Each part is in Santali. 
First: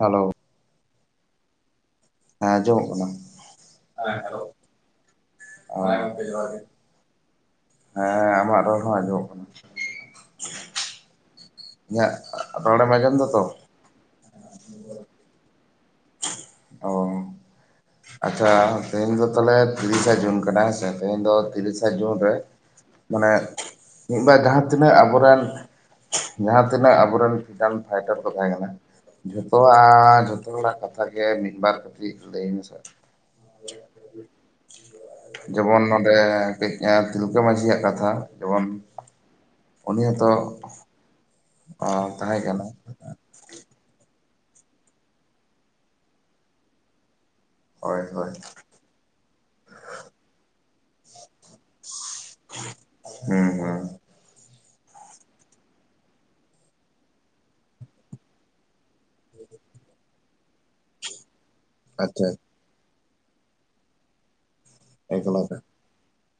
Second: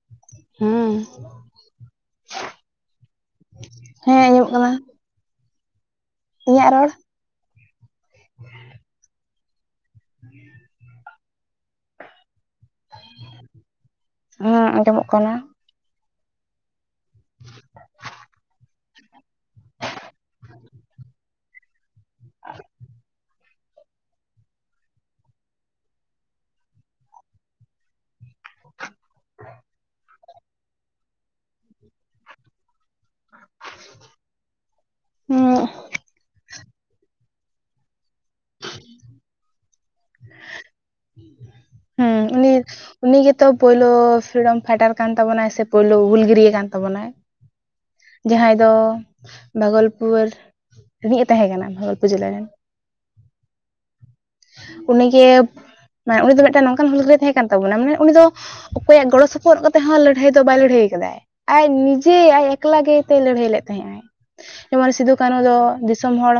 ᱦᱮᱞᱳ ᱦᱮᱸ ᱦᱮᱸ ᱟᱸᱡᱚᱢᱚᱜ ᱠᱟᱱᱟ ᱦᱮᱸ ᱦᱟᱞᱳ ᱟᱸᱡᱚᱢᱚᱜ ᱠᱟᱱᱟ ᱟᱨ ᱤᱧᱟᱹᱜ [unintelligible] ᱨᱚᱲ ᱦᱮᱸ ᱟᱢᱟᱜ ᱨᱚᱲ ᱦᱚᱸ ᱟᱸᱡᱚᱢᱚᱜ ᱠᱟᱱᱟ᱾ [inaudible] ᱤᱧᱟᱜ ᱨᱚᱲᱮᱢ ᱟᱡᱚᱢ ᱮᱫᱟ ᱛᱚ᱾ ᱦᱮᱸ ᱟᱸᱡᱚᱢᱚᱜ ᱠᱟᱱᱟ᱾ ᱚ ᱟᱪᱪᱷᱟ ᱛᱮᱦᱮᱧ ᱫᱚ ᱛᱟᱦᱚᱞᱮ ᱛᱤᱨᱤᱥᱟ ᱡᱩᱱ ᱠᱟᱱᱟ ᱦᱮᱸᱥᱮ ᱛᱮᱦᱮᱧ ᱫᱚ ᱛᱤᱞᱤᱥᱟ ᱡᱩᱱ ᱨᱮ ᱢᱟᱱᱮ ᱢᱤᱫ ᱵᱟᱨ ᱡᱟᱦᱟᱸ ᱛᱤᱱᱟᱹᱜ ᱟᱵᱚᱨᱮᱱ ᱡᱟᱦᱟᱸ ᱛᱤᱱᱟᱹᱜ ᱟᱵᱚᱨᱮᱱ ᱪᱟᱱ ᱯᱷᱟᱴᱚᱨ ᱠᱚ ᱛᱟᱦᱮᱸ ᱠᱟᱱᱟ ᱡᱷᱚᱛᱚᱣᱟᱜ ᱡᱷᱚᱛᱚ ᱦᱚᱲᱟᱜ ᱠᱟᱛᱷᱟ ᱜᱮ ᱢᱤᱫ ᱵᱟᱨ ᱠᱟᱹᱴᱤᱡ ᱞᱟᱹᱭ ᱟᱹᱧ ᱢᱮᱥᱮ᱾ [inaudible] ᱦᱩᱸ ᱡᱮᱢᱚᱱ ᱱᱚᱸᱰᱮ ᱠᱟᱹᱡ ᱮ ᱛᱤᱞᱠᱟᱹ ᱢᱟᱺᱡᱷᱤᱭᱟᱜ ᱠᱟᱛᱷᱟ ᱡᱮᱢᱚᱱ [inaudible] ᱩᱱᱤ ᱦᱚᱛᱚ ᱦᱩᱸ ᱩᱱᱤ ᱩᱱᱤ ᱜᱮᱛᱚ ᱯᱩᱭᱞᱳ ᱯᱷᱨᱤᱰᱚᱢ ᱯᱷᱟᱭᱴᱟᱨ ᱠᱟᱱ ᱛᱟᱵᱚᱱᱟᱭ ᱥᱮ ᱯᱩᱭᱞᱩ ᱦᱩᱞᱜᱟᱹᱨᱤᱭᱟᱹ ᱠᱟᱱ ᱛᱟᱵᱚᱱᱟᱭ᱾ ᱦᱳᱭ ᱦᱳᱭ ᱡᱟᱦᱟᱸᱭ ᱫᱚ ᱵᱷᱟᱜᱚᱞᱯᱩᱨ ᱨᱤᱱᱤᱡᱮ ᱛᱟᱦᱮᱸ ᱠᱟᱱᱟ ᱵᱷᱟᱜᱚᱞᱯᱩᱨ ᱡᱮᱞᱟ ᱨᱮᱱ᱾ ᱦᱮᱸ ᱦᱮᱸ ᱩᱱᱤᱜᱮ ᱢᱟᱱᱮ ᱩᱱᱤ ᱫᱚ ᱢᱤᱫᱴᱟᱱ ᱱᱚᱝᱠᱟᱱ ᱦᱩᱞᱜᱟᱹᱨᱤᱭᱟᱹ ᱛᱟᱦᱮᱸ ᱠᱟᱱ ᱛᱟᱵᱚᱱᱟ ᱢᱟᱱᱮ ᱩᱱᱤ ᱫᱚ ᱚᱠᱚᱭᱟᱜ ᱜᱚᱲᱚ ᱥᱚᱯᱚᱦᱚᱫ ᱠᱟᱛᱮ ᱦᱚᱸ ᱞᱟᱹᱲᱦᱟᱹᱭ ᱫᱚ ᱵᱟᱭ ᱞᱟᱹᱲᱦᱟᱹᱭ ᱟᱠᱟᱫᱟᱭ᱾ ᱟᱡ ᱱᱤᱡᱮ ᱟᱪᱪᱷᱟ ᱟᱡ ᱮᱠᱞᱟ ᱜᱮ ᱛᱮᱭ ᱞᱟᱹᱲᱦᱟᱹᱭ ᱞᱮᱫ ᱛᱟᱦᱮᱸᱜ ᱟᱭ᱾ ᱡᱮᱢᱚᱱ ᱥᱤᱫᱩ ᱠᱟᱹᱱᱩ ᱫᱚ ᱮᱠᱞᱟᱛᱮ ᱫᱤᱥᱚᱢ ᱦᱚᱲ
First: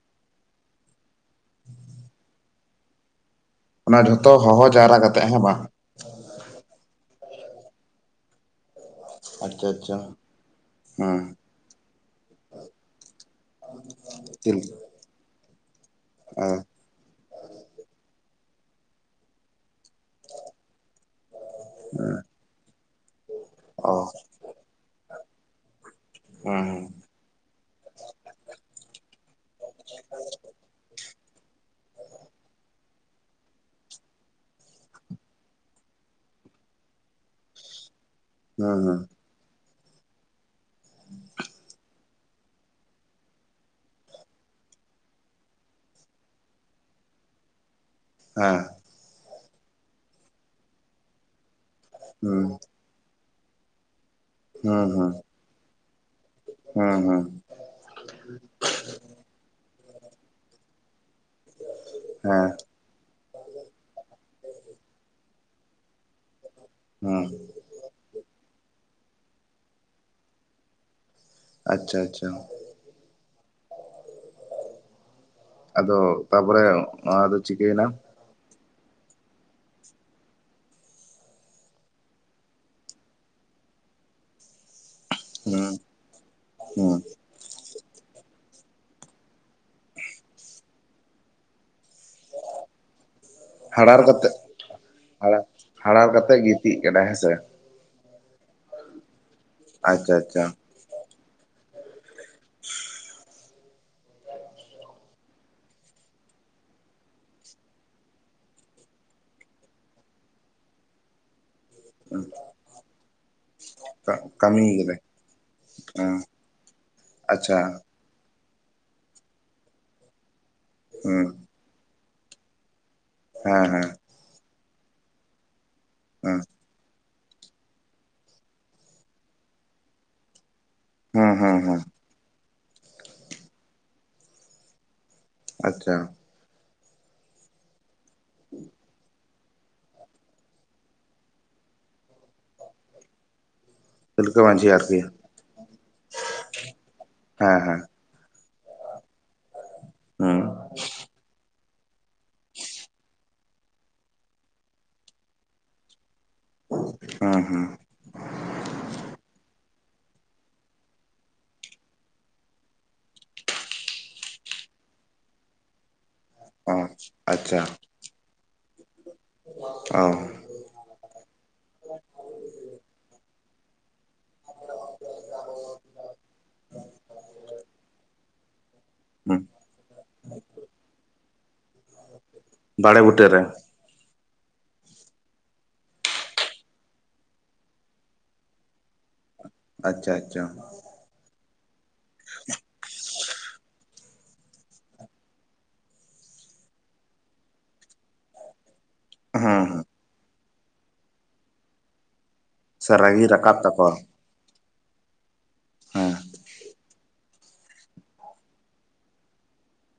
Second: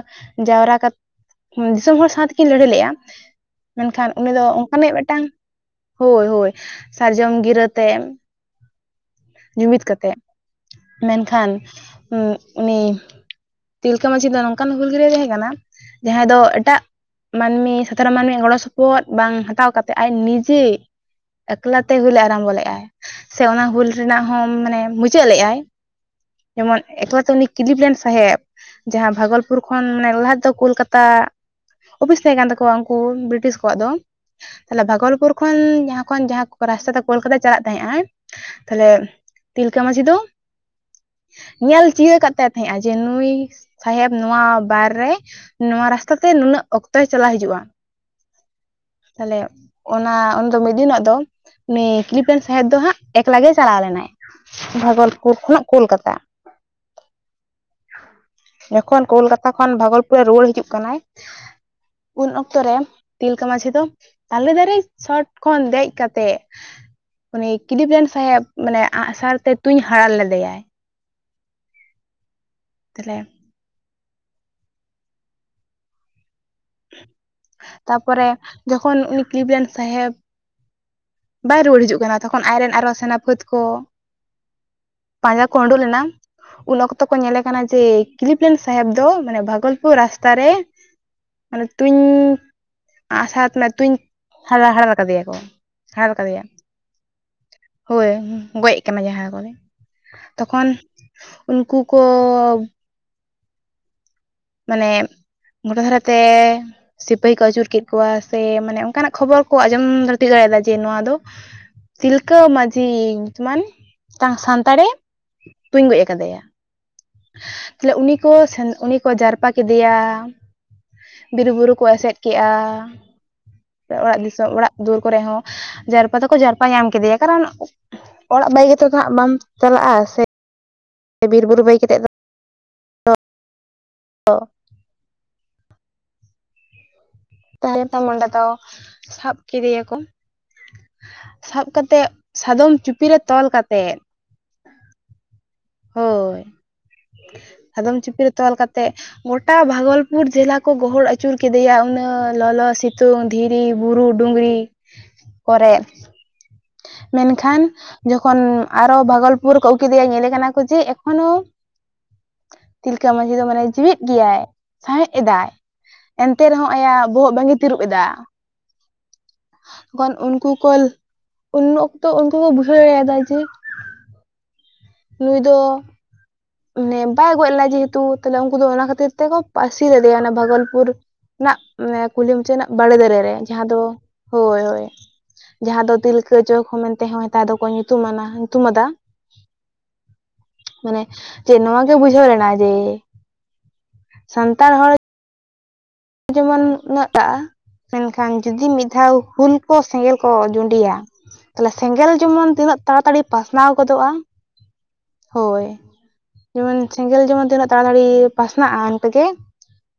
ᱡᱟᱣᱨᱟ ᱠᱟᱛ ᱫᱤᱥᱚᱢ ᱦᱚᱲ ᱥᱟᱶ ᱛᱮᱠᱤᱱ ᱞᱟᱹᱲᱦᱟᱹᱭ ᱞᱮᱫᱼᱟ᱾ ᱚᱱᱟ ᱢᱮᱱᱠᱷᱟᱱ ᱩᱱᱤ ᱡᱷᱚᱛᱚ ᱫᱚ ᱦᱚᱦᱚ ᱚᱱᱠᱟᱱᱤᱡ ᱡᱟᱣᱨᱟ ᱠᱟᱛᱮᱜ ᱢᱤᱫᱴᱟᱝ ᱦᱮᱸ ᱵᱟᱝ ᱦᱳᱭ ᱦᱳᱭ ᱥᱟᱨᱡᱚᱢ ᱜᱤᱨᱟᱹᱛᱮ ᱟᱪᱪᱷᱟ ᱼ ᱡᱩᱢᱤᱫ ᱟᱪᱪᱷᱟ ᱠᱟᱛᱮᱜ ᱦᱩᱸ ᱢᱮᱱᱠᱷᱟᱱ ᱩᱸ ᱩᱱᱤ ᱛᱤᱞᱠᱟᱹ ᱢᱟᱟᱹᱡᱷᱤ ᱫᱚ ᱛᱤᱞ ᱱᱚᱝᱠᱟᱱ ᱦᱩᱞ ᱜᱤᱨᱟᱹ ᱛᱟᱦᱮᱸ ᱠᱟᱱᱟ ᱡᱟᱦᱟᱸᱭ ᱫᱚ ᱦᱮᱸ ᱮᱴᱟᱜ ᱢᱟᱹᱱᱢᱤ ᱪᱷᱟᱛᱟᱨ ᱢᱟᱹᱱᱢᱤ ᱜᱚᱲᱚ ᱥᱚᱯᱚᱦᱚᱫ ᱵᱟᱝ ᱦᱟᱛᱟᱣ ᱠᱟᱛᱮᱫ ᱟᱡ ᱱᱤᱡᱮ ᱮᱠᱞᱟᱛᱮ ᱦᱩᱞᱮ ᱟᱨᱟᱢᱵᱚ ᱞᱮᱫᱼᱟᱭ ᱥᱮ ᱚᱱᱟ ᱦᱩᱞ ᱚ ᱨᱮᱱᱟᱜ ᱦᱚᱸ ᱢᱟᱱᱮ ᱢᱩᱪᱟᱹᱫ ᱞᱮᱫᱼᱟᱭ ᱦᱩᱸ ᱡᱮᱢᱚᱱ ᱮᱠᱞᱟᱛᱮ ᱩᱱᱤ ᱠᱤᱞᱤᱯᱼᱞᱮᱱ ᱥᱟᱦᱮᱵᱽ ᱡᱟᱦᱟᱸ ᱵᱟᱜᱚᱞᱯᱩᱨ ᱠᱷᱚᱱ ᱢᱟᱱᱮ ᱞᱟᱦᱟ ᱛᱮᱫᱚ ᱠᱳᱞᱠᱟᱛᱟ ᱚᱯᱷᱤᱥ ᱛᱟᱦᱮᱸ ᱠᱟᱱ ᱛᱟᱠᱚᱣᱟ ᱩᱱᱠᱩ ᱵᱨᱤᱴᱤᱥ ᱠᱚᱣᱟᱜ ᱫᱚ ᱛᱟᱦᱞᱮ ᱵᱷᱟᱜᱚᱞᱯᱩᱨ ᱠᱷᱚᱱ ᱡᱟᱦᱟᱸ ᱠᱷᱚᱱ ᱡᱟᱦᱟᱸ ᱨᱟᱥᱛᱟ ᱫᱚ ᱠᱳᱞᱠᱟᱛᱟ ᱪᱟᱞᱟᱜ ᱛᱟᱦᱮᱸᱜᱼᱟᱸᱭ ᱦᱩᱸ ᱛᱟᱦᱞᱮ ᱦᱩᱸ ᱛᱤᱞᱠᱟᱹ ᱢᱟᱹᱡᱷᱤ ᱫᱚ ᱧᱮᱞ ᱪᱤᱭᱟᱹ ᱠᱟᱫ ᱛᱟᱭ ᱛᱟᱦᱮᱸᱜᱱᱟ ᱡᱮ ᱱᱩᱭ ᱥᱟᱦᱮᱵᱽ ᱱᱚᱣᱟ ᱵᱟᱨ ᱨᱮ ᱱᱚᱣᱟ ᱨᱟᱥᱛᱟ ᱛᱮ ᱱᱩᱱᱟᱹᱜ ᱚᱠᱛᱚᱭ ᱪᱟᱞᱟᱣ ᱦᱤᱡᱩᱜᱼᱟ ᱦᱮᱸ ᱛᱟᱦᱞᱮ ᱚᱱᱟ ᱩᱱᱫᱚ ᱢᱤᱫ ᱫᱤᱱᱚᱜ ᱫᱚ ᱩᱱᱤ ᱠᱤᱞᱤᱯᱼᱞᱮᱱ ᱦᱩᱸ ᱥᱟᱦᱮᱵᱽ ᱫᱚ ᱦᱟᱸᱜ ᱮᱠᱞᱟ ᱜᱮᱭ ᱪᱟᱞᱟᱣ ᱞᱮᱱᱟᱭ ᱵᱷᱟᱹᱜᱚᱞᱯᱩᱨ ᱠᱷᱚᱱᱟᱜ ᱠᱳᱞᱠᱟᱛᱟ᱾ ᱦᱮᱸ ᱦᱮᱸ ᱡᱚᱠᱷᱚᱱ ᱠᱳᱞᱠᱟᱛᱟ ᱠᱷᱚᱱ ᱵᱷᱟᱜᱚᱞᱯᱩᱨ ᱨᱮ ᱨᱩᱣᱟᱹᱲ ᱦᱤᱡᱩᱜ ᱠᱟᱱᱟᱭ, ᱩᱱ ᱦᱮᱸ ᱚᱠᱛᱚ ᱨᱮ ᱛᱤᱞᱠᱟᱹ ᱢᱟᱺᱡᱷᱤ ᱫᱚ ᱛᱟᱞᱮ ᱫᱟᱨᱮ ᱪᱚᱴ ᱠᱷᱚᱱ ᱫᱮᱡ ᱠᱟᱛᱮᱫ ᱦᱩᱸ ᱩᱱᱤ ᱠᱤᱞᱤᱯᱼᱞᱮᱱ ᱥᱟᱦᱮᱵᱽ ᱢᱟᱱᱮ ᱟᱸᱜᱼᱥᱟᱨ ᱛᱮ ᱛᱩᱧ ᱦᱟᱨᱟᱲ ᱞᱮᱫᱮᱭᱟᱭ᱾ ᱟᱪᱪᱷᱟ ᱟᱪᱪᱷᱟ ᱛᱟᱦᱞᱮ ᱟᱫᱚ ᱛᱟᱯᱚᱨᱮ ᱟᱫᱚ ᱪᱤᱠᱟᱹᱭᱮᱱᱟ? ᱛᱟᱯᱚᱨᱮ ᱡᱚᱠᱷᱚᱱ ᱩᱱᱤ ᱠᱤᱞᱤᱯᱼᱞᱮᱱ ᱥᱟᱦᱮᱵᱽ ᱵᱟᱭ ᱨᱩᱣᱟᱹᱲ ᱦᱤᱡᱩᱜ ᱠᱟᱱᱟ ᱛᱚᱠᱷᱚᱱ ᱟᱡᱨᱮᱱ ᱟᱨᱚ ᱥᱮᱱᱟ ᱯᱷᱟᱹᱛ ᱠᱚ ᱯᱟᱸᱡᱟ ᱠᱚ ᱦᱩᱸ ᱩᱰᱩ ᱞᱮᱱᱟ ᱩᱱ ᱦᱩᱸ ᱚᱠᱛᱚ ᱠᱚ ᱧᱮᱞᱮ ᱠᱟᱱᱟ ᱡᱮ ᱠᱤᱞᱤᱯᱼᱞᱮᱱ ᱥᱟᱦᱮᱵᱽ ᱫᱚ ᱢᱟᱱᱮ ᱵᱟᱜᱚᱞᱯᱩᱨ ᱨᱟᱥᱛᱟ ᱨᱮ ᱢᱟᱱᱮ ᱛᱩᱧ ᱟᱸᱜ, ᱥᱟᱨ ᱛᱮ ᱢᱟᱱᱮ ᱛᱩᱧ ᱦᱟᱨᱟ ᱦᱟᱨᱟᱲ ᱠᱟᱫᱮᱭᱟ ᱠᱚ᱾ ᱦᱟᱨᱟᱲ ᱠᱟᱛᱮ ᱜᱤᱛᱤᱡ ᱠᱮᱫᱟᱭ ᱦᱮᱸᱥᱮ? ᱦᱳᱭ ᱜᱚᱡ ᱟᱠᱟᱱᱟ ᱡᱟᱦᱟᱸ ᱠᱚᱨᱮ ᱟᱪᱪᱷᱟ ᱟᱪᱪᱷᱟ ᱛᱚᱠᱷᱚᱱ ᱩᱱᱠᱩ ᱠᱚ [inaudible] ᱢᱟᱱᱮ ᱜᱚᱴᱟ ᱫᱷᱟᱨᱮ ᱛᱮ ᱥᱤᱯᱟᱹᱦᱤ ᱠᱚ ᱟᱹᱪᱩᱨ ᱠᱮᱫ ᱠᱚᱣᱟ ᱥᱮ ᱢᱟᱱᱮ ᱚᱱᱠᱟᱱᱟᱜ ᱠᱷᱚᱵᱚᱨ ᱠᱚ ᱟᱸᱡᱚᱢ ᱫᱷᱟᱹᱨᱛᱤ ᱫᱟᱲᱮᱭᱟᱜ ᱢᱟ ᱡᱮ ᱱᱚᱣᱟ ᱫᱚ ᱛᱤᱞᱠᱟᱹ ᱢᱟᱺᱡᱷᱤ ᱧᱩᱛᱩᱢᱟᱱ ᱢᱤᱫᱴᱟᱝ ᱠᱟᱹᱢᱤᱭ ᱥᱟᱱᱛᱟᱲᱮ ᱠᱟᱫᱟᱭ ᱛᱩᱧ ᱜᱚᱡ ᱦᱮᱸ ᱠᱟᱫᱮᱭᱟ᱾ ᱟᱪᱪᱷᱟ᱾ ᱩᱱᱤ ᱠᱚ ᱥᱮᱱ ᱩᱱᱤ ᱠᱚ ᱡᱟᱨᱯᱟ ᱠᱮᱫᱮᱭᱟ ᱦᱩᱸ ᱵᱤᱨ ᱵᱩᱨᱩ ᱠᱚ ᱮᱥᱮᱱ ᱠᱮᱜᱼᱟ᱾ ᱦᱮᱸ ᱦᱮᱸ᱾ ᱚᱲᱟᱜ ᱫᱤᱥᱚᱢ ᱚᱲᱟᱜ ᱫᱩᱟᱹᱨ ᱠᱚᱨᱮ ᱦᱚᱸ ᱡᱟᱨᱯᱟ ᱫᱚ ᱠᱚ ᱦᱮᱸ ᱡᱟᱨᱯᱟ ᱯᱟ ᱧᱟᱢ ᱠᱮᱫᱮᱭᱟ ᱠᱟᱨᱚᱱ ᱚᱲᱟᱜ ᱵᱟᱜᱤ ᱫᱚ ᱱᱟᱜ ᱵᱟᱢ ᱪᱟᱞᱟᱜᱼᱟ, ᱥᱮ ᱦᱩᱸ ᱵᱤᱨ ᱦᱩᱸ ᱵᱩᱨᱩ ᱵᱟᱜᱤ ᱦᱩᱸ ᱠᱟᱛᱮᱫ ᱫᱚ ᱚ᱾ ᱟᱪᱪᱷᱟ᱾ ᱛᱟᱦᱚᱞᱮ ᱫᱚ ᱚᱸᱰᱮ ᱠᱚ ᱥᱟᱵ ᱠᱮᱫᱮᱭᱟ ᱠᱚ᱾ ᱥᱟᱵ ᱠᱟᱛᱮᱜ ᱥᱟᱫᱚᱢ ᱪᱩᱯᱤ ᱨᱮ ᱛᱚᱞ ᱠᱟᱛᱮᱜ᱾ ᱛᱤᱞᱠᱟᱹ ᱢᱟᱺᱡᱷᱤ ᱟᱨᱠᱤ ᱦᱳᱭ ᱦᱮᱸ ᱦᱮᱸ ᱥᱟᱫᱚᱢ ᱪᱤᱯᱤ ᱨᱮ ᱛᱚᱞ ᱠᱟᱛᱮ ᱛᱮᱜ ᱜᱚᱴᱟ ᱵᱷᱟᱜᱞᱯᱩᱨ ᱦᱩᱸ ᱡᱮᱞᱟ ᱠᱚ ᱜᱚᱦᱚᱲ ᱟᱹᱪᱩᱨ ᱠᱮᱫᱮᱭᱟ ᱩᱱᱟᱹᱜ ᱞᱚᱞᱚ ᱥᱤᱛᱩᱝ᱾ ᱫᱷᱤᱨᱤ ᱵᱩᱨᱩ ᱰᱩᱝᱨᱤ ᱠᱚᱨᱮᱱ, ᱦᱩᱸ ᱢᱮᱱᱠᱷᱟᱱ ᱦᱩᱸ ᱡᱚᱠᱷᱚᱱ ᱟᱨᱚ ᱵᱟᱜᱚᱞᱯᱩᱨ ᱨᱮ ᱠᱚ ᱟᱹᱜᱩ ᱠᱮᱫᱮᱭᱟ ᱧᱮᱞᱮ ᱠᱟᱱᱟ ᱠᱚ ᱡᱮ ᱮᱠᱷᱚᱱᱳ ᱛᱤᱞᱠᱟ ᱢᱟᱺᱡᱷᱤ ᱫᱚ ᱢᱟᱱᱮ ᱡᱤᱣᱤᱫ ᱜᱮᱭᱟᱭ ᱥᱟᱦᱮᱫ ᱮᱫᱟᱭ᱾ ᱮᱱᱛᱮ ᱨᱮᱦᱚᱸ ᱚ ᱟᱭᱟᱜ ᱵᱚᱦᱚᱜ ᱵᱟᱝ ᱮ ᱟᱪᱪᱷᱟ ᱛᱤᱨᱩᱵ ᱮᱫᱟ᱾ ᱚ ᱠᱚᱱ ᱩᱱᱠᱩ ᱠᱚ ᱩᱱ ᱚᱠᱛᱚ ᱵᱩᱡᱷᱟᱹᱣ ᱧᱟᱢᱟ ᱡᱮ ᱱᱩᱭ ᱫᱚ ᱢᱟᱱᱮ ᱵᱟᱭ ᱜᱚᱡ ᱞᱮᱱᱟ ᱡᱮᱦᱮᱛᱩ ᱛᱟᱞᱦᱮ ᱩᱱᱠᱩ ᱫᱚ ᱚᱱᱟ ᱠᱷᱟᱹᱛᱤᱨ ᱛᱮᱠᱚ ᱦᱩᱸ ᱯᱟᱥᱤ ᱞᱮᱫᱮᱭᱟ ᱚᱱᱟ ᱵᱷᱟᱜᱚᱞᱯᱩᱨ ᱨᱮᱱᱟᱜ ᱠᱩᱞᱦᱤ ᱢᱩᱪᱟᱹᱫ ᱨᱮᱱᱟᱜ ᱵᱟᱲᱮ ᱫᱟᱨᱮ ᱨᱮ, ᱡᱟᱦᱟᱸ ᱫᱚ ᱦᱳᱭ ᱦᱳᱭ, ᱡᱟᱦᱟᱸ ᱫᱚ ᱛᱤᱞᱠᱟᱹ ᱪᱚᱠ ᱦᱚᱸ ᱢᱮᱱᱛᱮ ᱦᱚᱸ ᱱᱮᱛᱟᱨ ᱫᱚᱠᱚ ᱧᱩᱛᱩᱢᱟᱱᱟ ᱧᱩᱛᱩᱢ ᱟᱫᱟ᱾ ᱟᱪᱪᱷᱟ ᱟᱪᱪᱷᱟ᱾ ᱢᱟᱱᱮ ᱡᱮ ᱱᱚᱣᱟ ᱜᱮ ᱵᱩᱡᱷᱟᱹᱣ ᱞᱮᱱᱟ ᱡᱮ ᱥᱟᱱᱛᱟᱲ ᱦᱚᱲ ᱡᱮᱢᱚᱱ [unintelligible] ᱢᱮᱱᱠᱷᱟᱱ ᱡᱩᱫᱤ ᱢᱤᱫ ᱫᱷᱟᱣ ᱦᱩᱞ ᱦᱩᱸ ᱠᱚ ᱦᱩᱸ ᱥᱮᱸᱜᱮᱞ ᱠᱚ ᱡᱩᱸᱰᱤᱭᱟ ᱛᱟᱦᱚᱞᱮ ᱥᱮᱸᱜᱮᱞ ᱡᱮᱢᱚᱱ ᱛᱤᱱᱟᱹᱜ ᱛᱟᱲᱟᱛᱟᱲᱤ ᱥᱟᱨᱟᱜᱤ ᱨᱟᱠᱟᱵ ᱯᱟᱥᱱᱟᱣ ᱛᱟᱠᱚᱣᱟ ᱜᱚᱫᱚᱜᱼᱟ᱾ ᱦᱳᱭ, ᱦᱮᱸ ᱡᱮᱢᱚᱱ ᱥᱮᱸᱜᱮᱞ ᱡᱮᱢᱚᱱ ᱛᱤᱱᱟᱹᱜ ᱛᱟᱲᱟᱛᱟᱲᱤ ᱯᱟᱥᱱᱟᱜ-ᱟ ᱤᱱᱠᱟᱹᱜᱮ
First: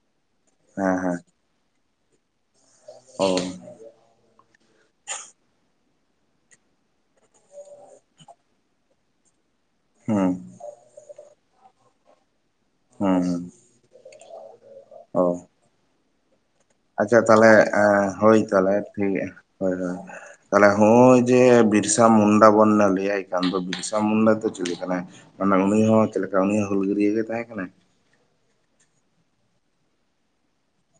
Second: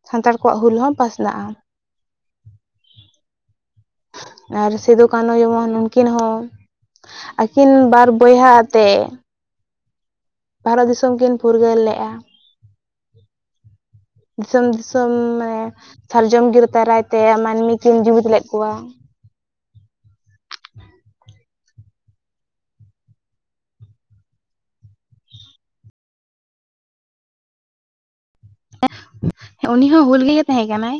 ᱥᱟᱱᱛᱟᱲ ᱠᱚᱣᱟᱜ ᱦᱩᱞ ᱦᱚᱸ ᱦᱮᱸ ᱯᱟᱥᱱᱟᱜ-ᱟ᱾ ᱚᱻ ᱟᱨ ᱥᱤᱫᱩ ᱠᱟᱱᱩ ᱡᱮᱢᱚᱱ ᱩᱱᱩᱠᱤᱱ ᱦᱚᱸ ᱟᱹᱠᱤᱱ ᱵᱟᱨ ᱵᱚᱭᱦᱟ ᱟᱛᱮ ᱦᱩᱸ᱾ ᱵᱷᱟᱨᱚᱛ ᱫᱤᱥᱚᱢ ᱠᱤᱱ ᱯᱷᱩᱨᱜᱟᱹᱞ ᱞᱮᱜ-ᱟ᱾ ᱦᱩᱸ ᱦᱩᱸ᱾ ᱫᱤᱥᱚᱢ ᱫᱤᱥᱚᱢ ᱚ ᱢᱟᱱᱮ ᱥᱟᱨᱡᱚᱢ ᱜᱤᱨᱟᱹ ᱫᱟᱨᱟᱭ ᱟᱪᱪᱷᱟ ᱛᱮ ᱛᱟᱦᱚᱞᱮ ᱢᱟᱱᱢᱤ ᱠᱤᱱ ᱡᱩᱫᱤᱫ ᱦᱳᱭ ᱞᱮᱫ ᱠᱚᱣᱟ᱾ ᱛᱟᱦᱚᱞᱮ ᱴᱷᱤᱠ ᱜᱮᱭᱟ ᱦᱳᱭ ᱦᱳᱭ᱾ ᱛᱟᱦᱚᱞᱮ ᱦᱚᱜᱼᱭ ᱡᱮ ᱵᱤᱨᱥᱟ ᱢᱩᱱᱰᱟ ᱵᱚᱱ ᱞᱟᱹᱭᱟᱭ ᱠᱟᱱ ᱫᱚ ᱵᱤᱨᱥᱟ ᱢᱩᱱᱰᱟ ᱫᱚ ᱪᱮᱞᱮ ᱠᱟᱱᱟᱭ? ᱢᱟᱱᱮ ᱩᱱᱤ ᱦᱚᱸ ᱪᱮᱫ ᱞᱮᱠᱟ ᱩᱱᱤ ᱦᱚᱸ ᱦᱩᱞᱜᱟᱹᱨᱭᱟᱹ ᱜᱮ ᱛᱟᱦᱮᱸ ᱠᱟᱱᱟᱭ? ᱩᱱᱤ ᱦᱚᱸ ᱦᱩᱞ ᱜᱮ ᱛᱟᱦᱮᱸ ᱠᱟᱱᱟᱭ।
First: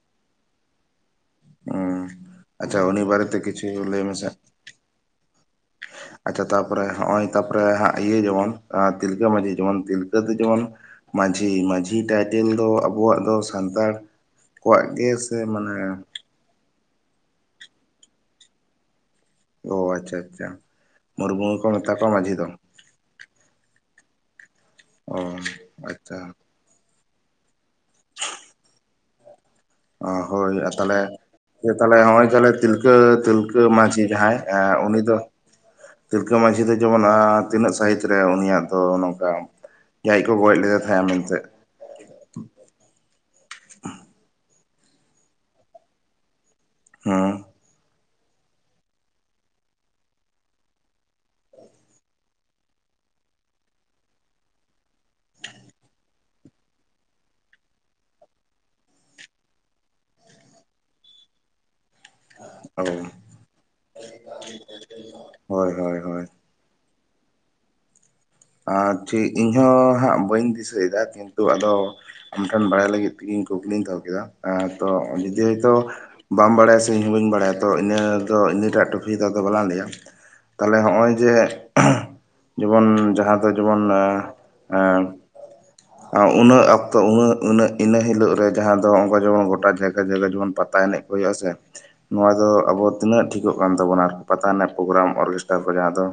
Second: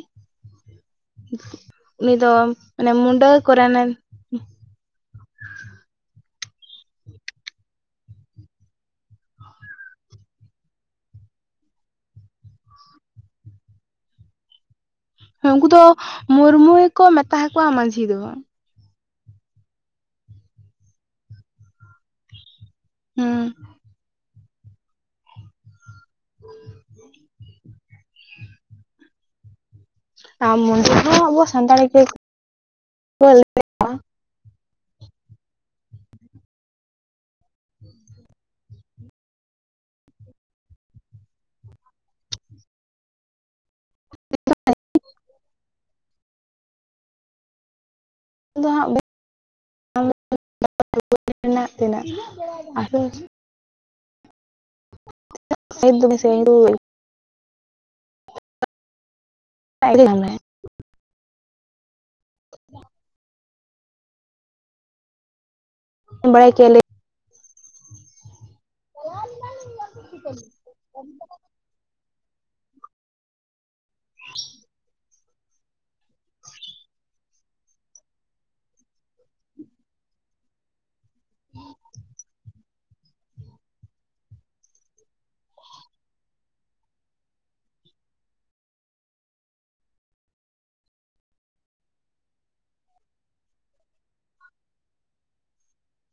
ᱩᱱᱤ ᱫᱚ ᱟᱪᱪᱷᱟ ᱢᱟᱱᱮ ᱩᱱᱤ ᱢᱩᱰᱟᱹ ᱵᱟᱨᱮᱛᱮ ᱠᱤᱪᱷᱩ ᱠᱚᱨᱮᱱᱮ ᱞᱟᱹᱭ ᱢᱮᱥᱮ ᱟᱪᱪᱷᱟ, ᱛᱟᱯᱚᱨᱮ ᱦᱚᱜᱼᱚᱭ ᱛᱟᱯᱚᱨᱮ ᱤᱭᱟᱹ ᱡᱮᱢᱚᱱ ᱛᱤᱞᱠᱟᱹ ᱢᱟᱺᱡᱷᱤ ᱡᱮᱢᱚᱱ ᱛᱤᱞᱠᱟᱹᱛᱮ ᱡᱮᱢᱚᱱ ᱢᱟᱡᱷᱤ ᱢᱟᱡᱷᱤ ᱴᱟᱭᱴᱮᱞ ᱫᱚ ᱟᱵᱚᱣᱟᱜ ᱫᱚ ᱥᱟᱱᱛᱟᱲ ᱠᱚᱣᱟᱜ ᱜᱮ ᱥᱮ ᱩᱱᱠᱩ ᱢᱟᱱᱮ ᱫᱚ ᱢᱩᱨᱢᱩ ᱜᱮᱠᱚ ᱢᱮᱛᱟᱠᱚᱣᱟ ᱢᱟᱹᱡᱷᱤ ᱫᱚ᱾ ᱚ ᱟᱪᱪᱷᱟ ᱟᱪᱪᱷᱟ ᱢᱩᱨᱩᱢ ᱜᱮ ᱠᱚ ᱢᱮᱛᱟ ᱠᱚᱣᱟ ᱢᱟᱺᱡᱷᱤ ᱫᱚ᱾ ᱦᱩᱸ ᱚ ᱟᱪᱪᱷᱟ ᱦᱳᱭ ᱟᱨ ᱟ ᱛᱟᱦᱚᱞᱮ ᱢᱚᱱᱫᱤᱨ ᱫᱚ ᱟᱵᱚ ᱦᱴᱮ ᱥᱟᱱᱛᱟᱲ ᱛᱟᱦᱞᱮ ᱜᱮ ᱱᱚᱜᱼᱚᱭ ᱛᱟᱦᱮ ᱛᱤᱞ ᱛᱤᱞᱠᱟᱹ ᱛᱤᱞᱠᱟᱹ ᱢᱟᱹᱡᱷᱤ ᱡᱟᱦᱟᱸᱭ ᱮᱸ ᱩᱱᱤ ᱫᱚ ᱛᱤᱞᱠᱟᱹ ᱢᱟᱹᱡᱷᱤ ᱫᱚ ᱡᱮᱢᱚᱱ ᱮᱸ ᱛᱤᱱᱟᱹᱜ ᱥᱟᱹᱦᱤᱛ ᱨᱮ ᱩᱱᱤᱭᱟᱜ ᱫᱚ ᱱᱚᱝᱠᱟ ᱟᱭᱡᱮ ᱠᱚ ᱜᱚᱡ ᱞᱮᱫᱮᱭᱟ ᱛᱟᱦᱮᱸ ᱟ ᱢᱮᱱᱛᱮ᱾ ᱦᱮᱸ ᱫᱚ ᱦᱟᱸᱜ [unintelligible] ᱨᱮᱱᱟᱜ ᱛᱤᱱᱟᱹᱜ ᱟ [unintelligible] [unintelligible] [unintelligible] ᱚ ᱦᱳᱭ ᱦᱳᱭ ᱦᱳᱭ ᱪᱮᱞᱮᱠ ᱟᱨ ᱴᱷᱤᱠ ᱤᱧᱦᱚ ᱦᱟᱸᱜ ᱵᱟᱹᱧ ᱫᱤᱥᱟᱹᱭᱮᱫᱟ ᱠᱤᱱᱛᱩ ᱟᱫᱚ ᱟᱢᱴᱷᱮᱱ ᱵᱟᱲᱟᱭ ᱞᱟᱹᱜᱤᱫ ᱛᱮᱧ ᱠᱩᱠᱞᱤᱧ ᱫᱚᱦᱚ ᱠᱮᱫᱟ ᱡᱩᱫᱤ ᱦᱚᱭᱛᱳ ᱵᱟᱢ ᱵᱟᱲᱟᱭᱟ ᱥᱮ ᱤᱧ ᱦᱚᱸ ᱵᱟᱹᱧ ᱵᱟᱲᱟᱭᱟ ᱛᱚ ᱤᱱᱟᱹ ᱫᱚ ᱤᱱᱟᱹᱴᱟᱜ ᱴᱚᱯᱷᱤ ᱫᱚ ᱫᱚ ᱵᱟᱞᱟᱝ ᱞᱟᱹᱭᱟ ᱛᱟᱦᱞᱮ ᱱᱚᱜᱼᱚᱭ ᱡᱮ ᱡᱮᱢᱚᱱ ᱡᱟᱦᱟᱸ ᱫᱚ ᱡᱮᱢᱚᱱ ᱮᱸ ᱟᱸ ᱩᱱᱟᱹᱜ ᱚᱠᱛᱚ ᱩᱱᱟᱹᱜ ᱩᱱᱟᱹᱜ ᱤᱱᱟᱹ ᱦᱤᱞᱳᱜ ᱨᱮ ᱡᱟᱦᱟᱸ ᱫᱚ ᱚᱱᱠᱟ ᱡᱮᱢᱚᱱ ᱜᱚᱴᱟ ᱡᱟᱭᱜᱟ ᱡᱟᱭᱜᱟ ᱡᱮᱢᱚᱱ ᱯᱟᱛᱟ ᱮᱱᱮᱡ ᱦᱩᱭᱩᱜ ᱟ ᱥᱮ ᱱᱚᱣᱟ ᱫᱚ ᱟᱵᱚ ᱛᱤᱱᱟᱹᱜ ᱴᱷᱤᱠᱚᱜ ᱠᱟᱱ ᱛᱟᱵᱚᱱᱟ ᱟᱨᱠᱤ ᱯᱟᱛᱟ ᱨᱮᱱᱟᱜ ᱯᱨᱳᱜᱨᱟᱢ ᱚᱨᱠᱮᱥᱴᱟᱨ ᱠᱚ ᱡᱟᱦᱟᱸ ᱫᱚ?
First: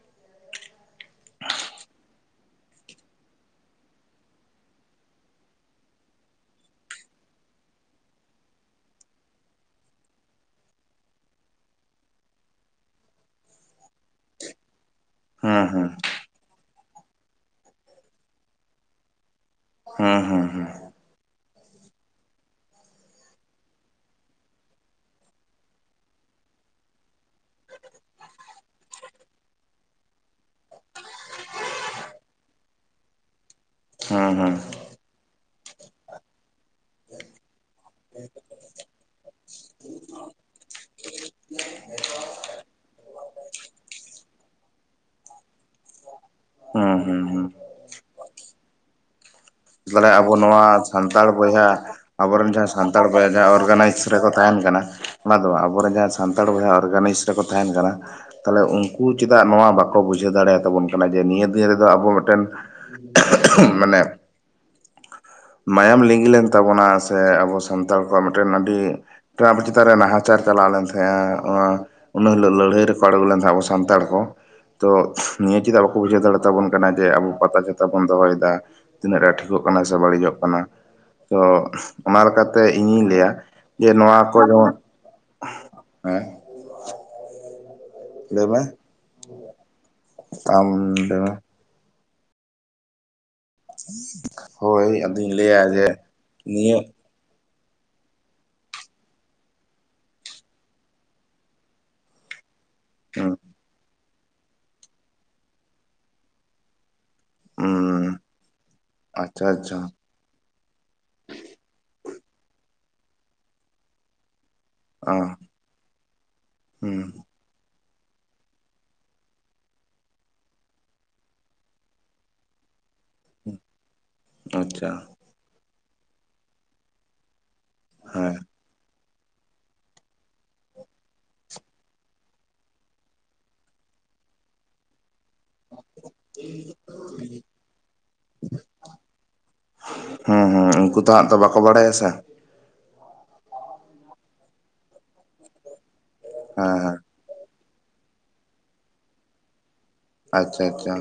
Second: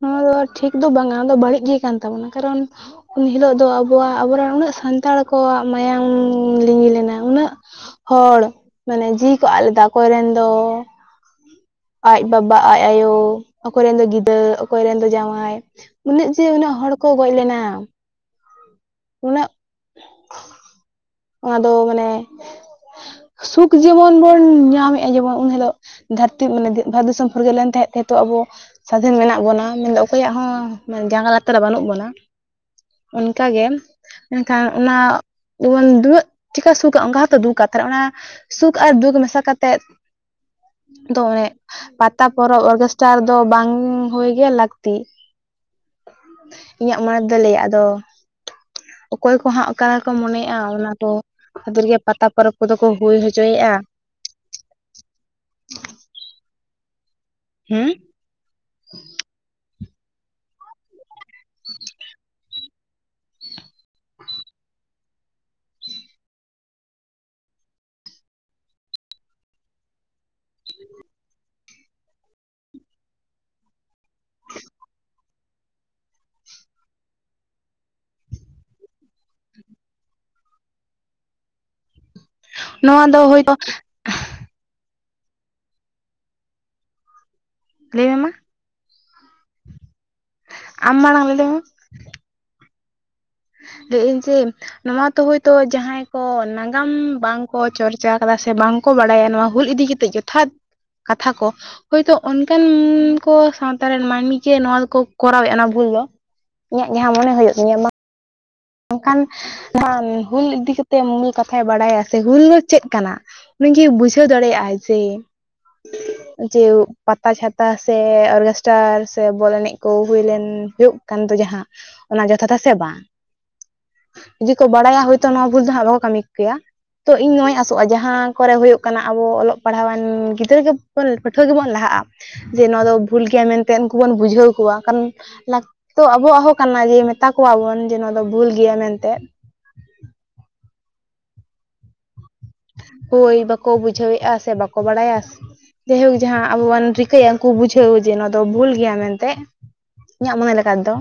ᱱᱚᱣᱟ ᱫᱚ ᱴᱷᱤᱠ ᱫᱚ ᱵᱟᱝᱟ ᱟᱫᱚ ᱵᱟᱹᱲᱤᱡ ᱜᱮ ᱠᱟᱱ ᱛᱟᱵᱚᱱᱟ ᱠᱟᱨᱚᱱ ᱩᱱ ᱦᱤᱞᱳᱜ ᱫᱚ ᱟᱵᱚᱣᱟᱜ ᱟᱵᱚᱨᱮᱱ ᱩᱱᱟᱹᱜ ᱥᱟᱱᱛᱟᱲ ᱠᱚᱣᱟᱜ ᱢᱟᱭᱟᱢ ᱞᱤᱸᱜᱤ ᱞᱮᱱᱟ ᱩᱱᱟᱹᱜ ᱦᱚᱲ ᱢᱟᱱᱮ ᱡᱤᱣᱤ ᱠᱚ ᱟᱫ ᱞᱮᱫᱟ ᱚᱠᱚᱭ ᱨᱮᱱ ᱫᱚ ᱟᱡ ᱵᱟᱵᱟ ᱟᱡ ᱟᱭᱳ ᱚᱠᱚᱭ ᱨᱮᱱ ᱫᱚ ᱜᱤᱫᱟᱹᱨ ᱚᱠᱚᱭ ᱨᱮᱱ ᱫᱚ ᱡᱟᱶᱟᱭ ᱦᱩᱸ ᱦᱩᱸ ᱩᱱᱟᱹᱜ ᱡᱮ ᱩᱱᱟᱹᱜ ᱦᱚᱲ ᱠᱚ ᱜᱚᱡ ᱞᱮᱱᱟ᱾ ᱩᱱᱟᱹᱜ ᱦᱮᱸ ᱦᱩᱸ ᱦᱩᱸ ᱚᱱᱟ ᱫᱚ ᱢᱟᱱᱮ ᱥᱩᱠ ᱡᱮᱢᱚᱱ ᱵᱚᱱ ᱧᱟᱢᱮᱫᱼᱟ ᱡᱮᱢᱚᱱ ᱩᱱ ᱦᱤᱞᱳᱜ ᱫᱷᱟᱹᱨᱛᱤ ᱢᱟᱱᱮ ᱵᱷᱟᱨᱚᱛ ᱫᱤᱥᱚᱢ ᱯᱷᱩᱨᱜᱟᱹ ᱞᱮᱱ ᱛᱟᱦᱮᱸᱜ ᱱᱤᱛᱚᱜ ᱟᱵᱚ ᱥᱟᱫᱷᱮᱱ ᱢᱮᱱᱟᱜ ᱵᱚᱱᱟ ᱢᱮᱱᱫᱚ ᱚᱠᱚᱭᱟᱜ ᱦᱚᱸ ᱡᱟᱸᱜᱟ ᱞᱟᱛᱟᱨ ᱵᱟᱹᱱᱩᱜ ᱵᱚᱱᱟ᱾ ᱚᱱᱠᱟᱜᱮ ᱦᱩᱸ ᱦᱩᱸ ᱢᱮᱱᱠᱷᱟᱱ ᱚᱱᱟ ᱚᱣᱚᱱ ᱫᱩᱟᱹᱜ ᱪᱤᱠᱟ ᱥᱩᱠ ᱚᱱᱠᱟ ᱦᱚᱸᱛᱚ ᱫᱩᱠᱟᱛᱷᱟ ᱨᱮ ᱚᱱᱟ ᱥᱩᱠ ᱟᱨ ᱫᱩᱠ ᱢᱮᱥᱟ ᱠᱟᱛᱮᱮᱫ ᱫᱚᱝ ᱮᱱᱮᱜ ᱯᱟᱛᱟ ᱯᱚᱨᱚᱵᱽ ᱚᱨᱠᱮᱥᱴᱟᱨ ᱫᱚ ᱵᱟᱝ ᱦᱩᱭ ᱜᱮ ᱞᱟᱹᱠᱛᱤ ᱤᱧᱟᱹᱜ ᱦᱩᱸ ᱢᱚᱱᱮ ᱦᱩᱸ ᱛᱮᱫᱚ ᱦᱩᱸ ᱞᱟᱹᱭᱟ ᱟᱫᱚ ᱚᱠᱚᱭ ᱠᱚᱦᱟᱸᱜ ᱚᱠᱟ ᱛᱟᱦᱚᱞᱮ ᱠᱚ ᱟᱵᱚ ᱢᱚᱱᱮᱼᱟ ᱱᱚᱣᱟ ᱚᱱᱟ ᱫᱚ ᱥᱟᱱᱛᱟᱲ ᱵᱚᱭᱦᱟ ᱠᱷᱚᱫᱮᱨ ᱜᱮ ᱯᱟᱛᱟ ᱯᱚᱨᱚᱵᱽ ᱠᱚᱫᱚ ᱠᱚ ᱦᱩᱭ ᱦᱚᱪᱚᱭᱮᱼᱟ᱾ ᱟᱥ ᱨᱮᱠᱚ ᱛᱟᱦᱮᱱ ᱠᱟᱱᱟ ᱚᱱᱟ ᱫᱚ ᱟᱵᱚᱨᱮᱱ ᱡᱟᱦᱟᱸ ᱥᱟᱱᱛᱟᱲ ᱵᱚᱭᱦᱟ ᱚᱨᱜᱟᱱᱟᱭᱤᱡᱽ ᱨᱮᱠᱚ ᱛᱟᱦᱮᱱ ᱦᱮᱸ ᱠᱟᱱᱟ᱾ ᱛᱟᱦᱚᱞᱮ ᱩᱱᱠᱩ ᱪᱮᱫᱟᱜ ᱱᱚᱣᱟ ᱵᱟᱠᱚ ᱵᱩᱡᱷᱟᱹᱣ ᱫᱟᱲᱮᱭᱟᱛᱟᱵᱚᱱ ᱠᱟᱱᱟ ᱡᱮ ᱱᱤᱭᱟᱹ ᱫᱤᱱ ᱨᱮᱫᱚ ᱟᱵᱚ ᱢᱤᱫᱴᱮᱱ ᱢᱟᱱᱮ ᱢᱟᱭᱟᱢ ᱞᱤᱸᱜᱤ ᱞᱮᱱ ᱛᱟᱵᱚᱱᱟ ᱥᱮ ᱟᱵᱚ ᱥᱟᱱᱛᱟᱲ ᱠᱚᱣᱟᱜ ᱢᱤᱫᱴᱮᱱ ᱟᱹᱰᱤ ᱢᱤᱫᱴᱟᱝ ᱟᱵᱚ ᱪᱮᱛᱟᱱ ᱨᱮ ᱱᱟᱦᱟᱪᱟᱨ ᱪᱟᱣᱞᱮᱱ ᱛᱟᱦᱮᱸᱫᱼᱟ ᱚᱶᱟ ᱩᱱᱟ ᱦᱤᱞᱳᱜ ᱞᱟᱹᱲᱦᱟᱹᱭ ᱨᱮᱠᱚ ᱟᱬᱜᱚ ᱞᱮᱱ ᱛᱟᱦᱮᱜ ᱟᱵᱚ ᱥᱟᱱᱛᱟᱲ ᱠᱚ᱾ ᱛᱚ ᱱᱤᱭᱟᱹ ᱪᱮᱫᱟᱜ ᱵᱟᱠᱚ ᱵᱩᱡᱷᱟᱹᱣ ᱫᱟᱲᱮ ᱛᱟᱵᱚᱱ ᱠᱟᱱᱟ ᱡᱮ ᱟᱵᱚ ᱯᱟᱛᱟ ᱪᱷᱟᱛᱟ ᱵᱚᱱ ᱫᱚᱦᱚᱭᱮᱫᱟ᱾ ᱛᱤᱱᱟᱹᱜ ᱴᱟ ᱴᱷᱚᱜ ᱠᱟᱱᱟ ᱥᱮ ᱵᱟᱹᱲᱤᱡᱚᱜ ᱠᱟᱱᱟ ᱛᱚ ᱚᱱᱟ ᱞᱮᱠᱟᱛᱮ ᱱᱚᱣᱟ ᱤᱧᱤᱧ ᱫᱚ ᱞᱟᱹᱭᱟ ᱦᱳᱭᱛᱳ ᱡᱮ ᱱᱚᱣᱟ ᱠᱚ ᱦᱮᱸ? ᱞᱟᱹᱭ ᱢᱮ ᱢᱟ᱾ ᱛᱚᱵᱮ ᱟᱢ ᱞᱟᱹᱣ ᱢᱟᱲᱟᱝ ᱞᱟᱹᱭ ᱢᱮ ᱞᱮᱢ ᱞᱟᱹᱭᱟᱹᱧ ᱡᱮ ᱦᱳᱭ ᱱᱚᱣᱟ ᱛᱚ ᱟᱫᱚᱧ ᱦᱳᱭᱛᱳ ᱞᱟᱹᱭᱟ ᱡᱮ ᱡᱟᱦᱟᱸᱭ ᱠᱚ ᱱᱤᱭᱟᱹ ᱱᱟᱜᱟᱢ ᱵᱟᱝ ᱠᱚ ᱪᱚᱨᱪᱟ ᱠᱟᱫᱟ ᱥᱮ ᱵᱟᱝ ᱠᱚ ᱵᱟᱲᱟᱭᱟ ᱱᱚᱣᱟ ᱦᱩᱞ ᱤᱫᱤ ᱠᱮᱛᱮᱫ ᱡᱚᱛᱷᱟᱛ ᱠᱟᱛᱷᱟ ᱠᱚ ᱦᱳᱭᱛᱳ ᱚᱱᱠᱟᱱ ᱦᱩᱸ ᱩᱱᱠᱚ ᱥᱟᱶᱛᱟ ᱨᱮᱱ ᱢᱟᱹᱱᱢᱤ ᱜᱮ ᱱᱚᱣᱟ ᱫᱚᱠᱚ ᱠᱚᱨᱟᱣᱮᱜᱼᱟ ᱚᱱᱟ ᱵᱷᱩᱞ ᱫᱚ ᱤᱧᱟᱜ ᱡᱟᱦᱟᱸ ᱢᱚᱱᱮ ᱦᱳᱭᱳᱜ ᱧᱟᱢᱟ ᱦᱩᱸ ᱟᱝᱠᱷᱟᱱ ᱟᱪᱪᱷᱟ ᱟᱪᱪᱷᱟ ᱱᱚᱣᱟ ᱦᱩᱞ ᱤᱫᱤ ᱠᱟᱛᱮ ᱛᱮ ᱢᱩᱞ ᱠᱟᱛᱷᱟᱭ ᱵᱟᱲᱟᱭᱟ ᱥᱮ ᱦᱩᱞ ᱫᱚ ᱪᱮᱫ ᱠᱟᱱᱟ ᱩᱱᱤᱜᱤ ᱵᱩᱡᱷᱟᱹᱣ ᱫᱟᱲᱮᱭᱟᱜ-ᱟᱭ᱾ ᱚ ᱥᱮ ᱡᱮ ᱦᱩᱸ ᱯᱟᱛᱟ ᱪᱷᱟ ᱴᱟ ᱥᱮ ᱚᱨᱜᱮᱥᱴᱟᱨ ᱥᱮ ᱵᱚᱞ ᱮᱱᱮᱡ ᱠᱚ ᱦᱩᱭ ᱞᱮᱱ ᱦᱩᱭᱩᱜ ᱠᱟᱱ ᱫᱚ ᱡᱟᱦᱟᱸ ᱚᱱᱟ ᱡᱚᱛᱷᱟᱛᱟ ᱥᱮ ᱵᱟᱝ? ᱦᱩᱸ᱾ ᱡᱩᱫᱤ ᱠᱚ ᱵᱟᱲᱟᱭᱟ ᱦᱳᱭᱛᱳ ᱱᱚᱣᱟ ᱵᱷᱩᱞ ᱫᱚ ᱦᱟᱸᱜ ᱵᱟᱠᱚ ᱠᱟᱹᱢᱤ ᱠᱮᱭᱟ, ᱛᱚ ᱤᱧ ᱱᱚᱣᱟᱧ ᱟᱥᱚᱜᱼᱟ ᱡᱟᱦᱟᱸ ᱦᱮᱸ ᱠᱚᱨᱮ ᱦᱩᱭᱩᱜ ᱠᱟᱱᱟ ᱟᱵᱚ ᱚᱞᱚᱜ ᱯᱟᱲᱦᱟᱣᱟᱱ ᱜᱤᱫᱽᱨᱟᱹ ᱜᱮᱵᱚᱱ ᱯᱟᱹᱴᱷᱩᱣᱟᱹ ᱜᱮᱵᱚᱱ ᱞᱟᱦᱟᱜᱼᱟ᱾ ᱡᱮ ᱱᱚᱣᱟ ᱫᱚ ᱵᱷᱩᱞ ᱜᱮᱭᱟ ᱢᱮᱱᱛᱮ ᱩᱱᱠᱩ ᱵᱚᱱ ᱵᱩᱡᱷᱟᱹᱣ ᱠᱚᱣᱟ ᱠᱟᱨᱚᱱ ᱞᱟᱠᱛᱤ ᱫᱚ ᱟᱵᱚᱣᱟᱜ ᱦᱚᱸ ᱠᱟᱱᱟ ᱡᱮ ᱢᱮᱛᱟ ᱠᱚᱣᱟᱵᱚᱱ ᱡᱮ ᱱᱚᱣᱟ ᱫᱚ ᱵᱷᱩᱞ ᱜᱮᱭᱟ ᱢᱮᱱᱛᱮᱱ᱾ ᱦᱩᱸ ᱦᱩᱸ ᱩᱱᱠᱩ ᱛᱚ ᱦᱟᱸᱜ ᱛᱚ ᱵᱟᱠᱚ ᱵᱟᱲᱟᱭᱟ ᱥᱮ᱾ ᱦᱳᱭ ᱵᱟᱠᱚ ᱵᱩᱡᱷᱟᱹᱣᱮᱜᱼᱟ ᱥᱮ ᱵᱟᱠᱚ ᱵᱟᱲᱟᱭᱟ ᱡᱟᱭᱦᱳᱠ ᱡᱟᱦᱟᱸ ᱦᱮᱸ ᱟᱵᱚᱣᱟᱱ ᱦᱮᱸ ᱨᱤᱠ ᱛᱮ ᱩᱱᱠᱩ ᱵᱩᱡᱷᱟᱹᱣ ᱡᱮ ᱱᱚᱣᱟ ᱫᱚ ᱵᱷᱩᱞ ᱜᱮᱭᱟ ᱢᱮᱱᱛᱮᱜ᱾ ᱤᱧᱟᱜ ᱢᱚᱱᱮ ᱟᱪᱪᱷᱟ ᱞᱮᱠᱟ ᱛᱮᱫᱚ ᱟᱪᱪᱷᱟ